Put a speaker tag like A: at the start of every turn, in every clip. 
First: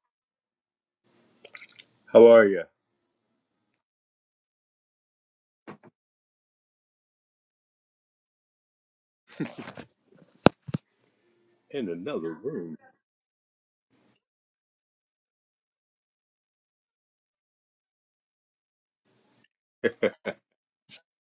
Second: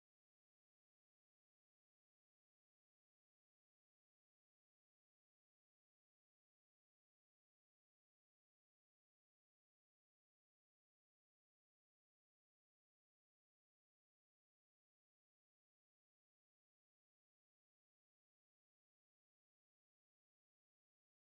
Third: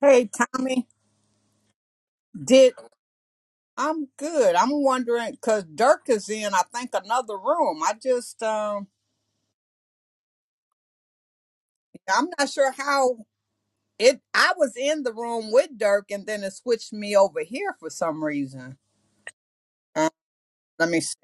A: Hey, Tommy,
B: How are you?
A: did I'm good. I'm wondering because Dirk is in, I think, another room. I just, um,
B: In
A: I'm
B: another
A: not sure
B: room.
A: how it. I was in the room with Dirk, and then it switched me over here for some reason. Uh, let me see.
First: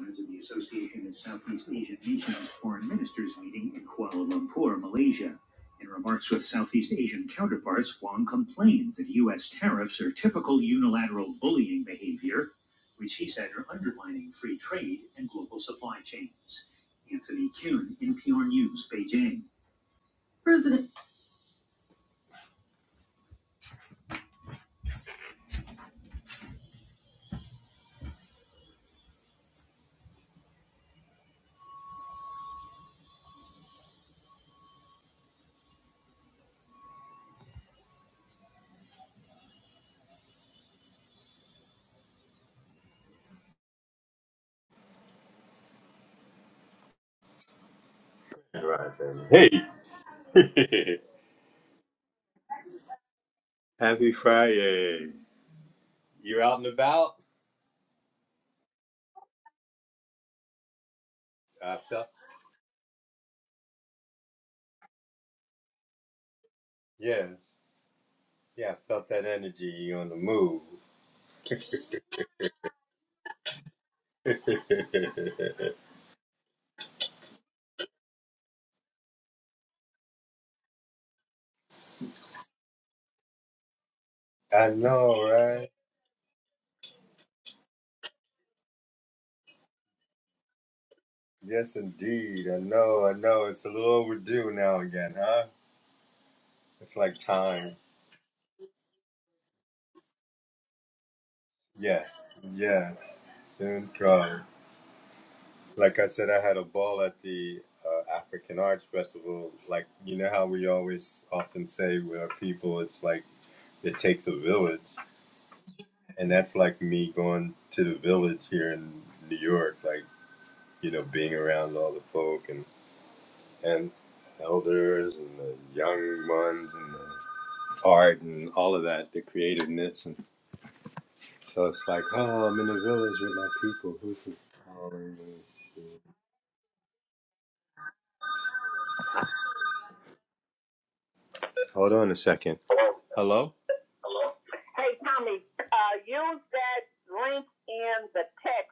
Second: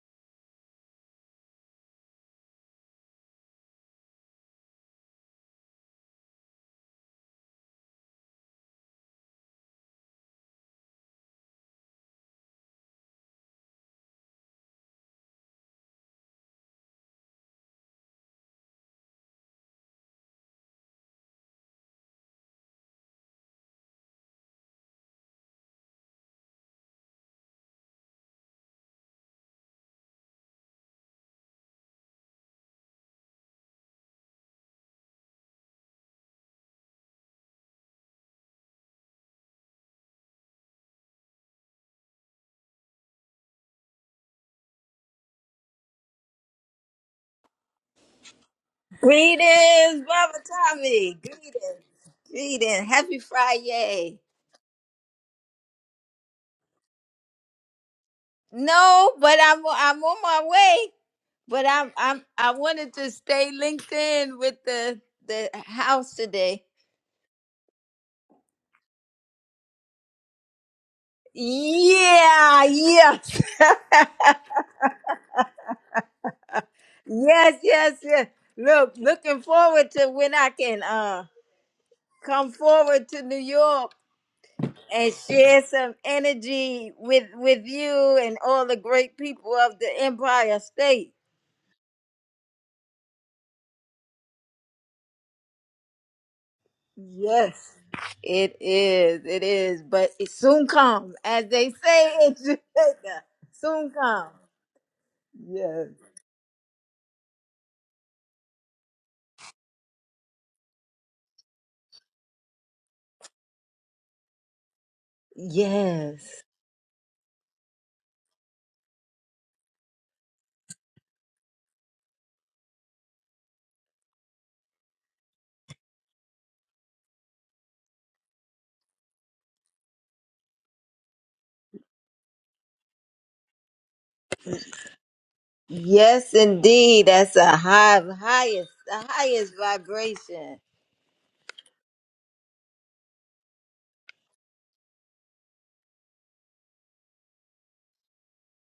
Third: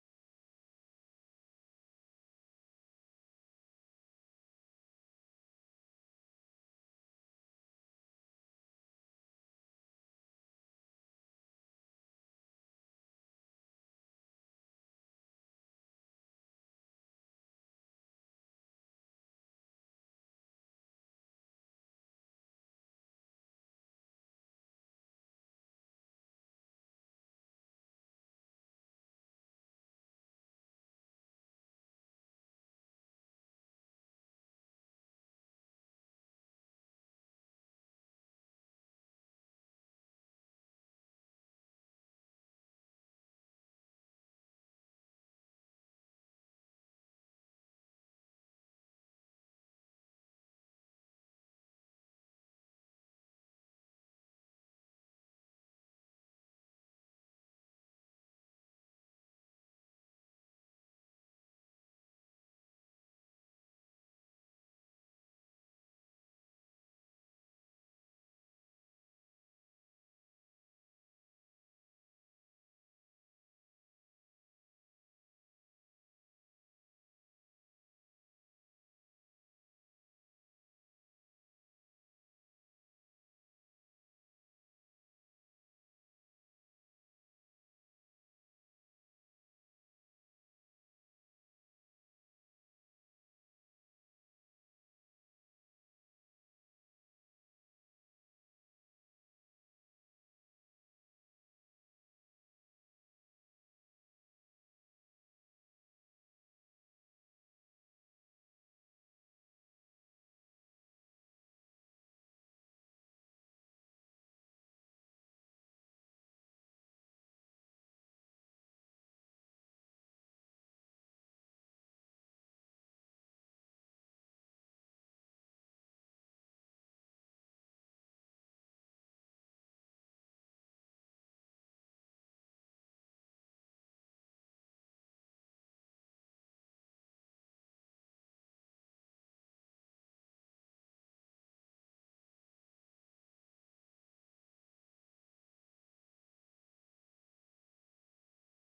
B: members the Association of Southeast Asian Nations Foreign Ministers meeting in Kuala Lumpur, Malaysia. In remarks with Southeast Asian counterparts, Wong complained that U.S. tariffs are typical unilateral bullying behavior, which he said are undermining free trade and global supply chains. Anthony Kuhn, NPR News, Beijing. President. All Right, baby.
C: Greetings, Baba
B: Hey!
C: Tommy. Greetings. Greetings. Happy
B: Happy
C: Friday.
B: Friday. You are out and about?
C: No, but I'm I'm on my way. But
B: I
C: I'm
B: felt,
C: I'm I wanted to stay linked in with the the house today.
B: yeah. Yeah, I felt that energy on the move.
C: Yeah, yes. Yes, yes, yes. Look, looking forward to when I can uh come forward to New York
B: I know,
C: and share
B: right?
C: some energy with with you and all the great people of the Empire State.
B: Yes, indeed. I know, I know. It's a little overdue now again, huh? It's like
C: Yes,
B: time.
C: it is. It is. But it soon comes, as they
B: Yes,
C: say in
B: yes.
C: Jamaica.
B: Soon
C: Soon comes.
B: come.
C: Yes.
B: Like I said, I had a ball at the uh, African Arts Festival. Like, you know how we always often say with our people, it's like it takes a village. And
C: Yes.
B: that's like me going to the village here in New York, like, you know, being around all the folk and and elders and the young ones and the art and all of that, the creativeness. And so it's like, oh, I'm in the village with my people. Who's this? calling me?
C: Yes, indeed. That's a high, highest, the highest vibration.
B: Hold on a second. Hello? Hey, Tommy, uh, use that link in the text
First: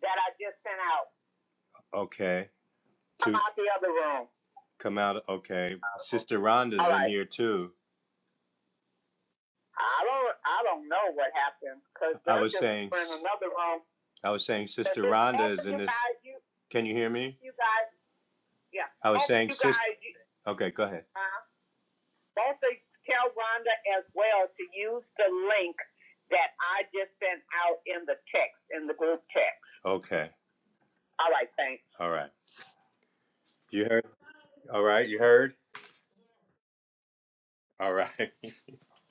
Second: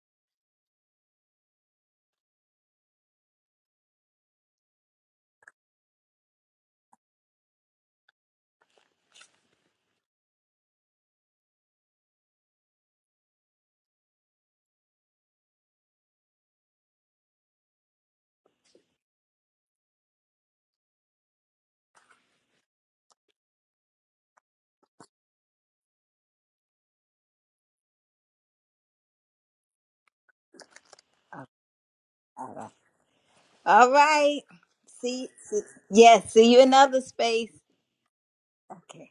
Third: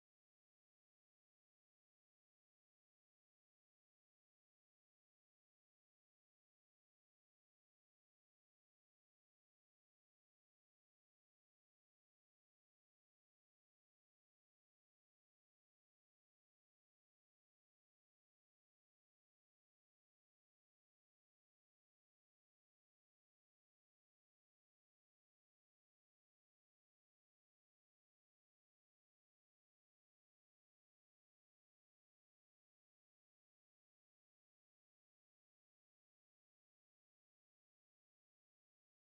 B: that I just sent out. Okay. Come To out the other room. come out, okay. Sister Rhonda's All in right. here too. I don't, I don't know what happened because I was saying, in another room. I was saying, Sister Rhonda is in this. you, Can you hear me? you guys, yeah, I was after saying, you sis. guys, you, Okay, go ahead. uh, both of tell Rhonda as well to use the link that I just sent out in the text, in the group text. Okay, All right, thanks. all right.
C: All right.
B: You
C: All
B: heard?
C: right.
B: All right, you
C: See,
B: heard?
C: see. Yes. See you in another space.
B: All right.
C: Okay.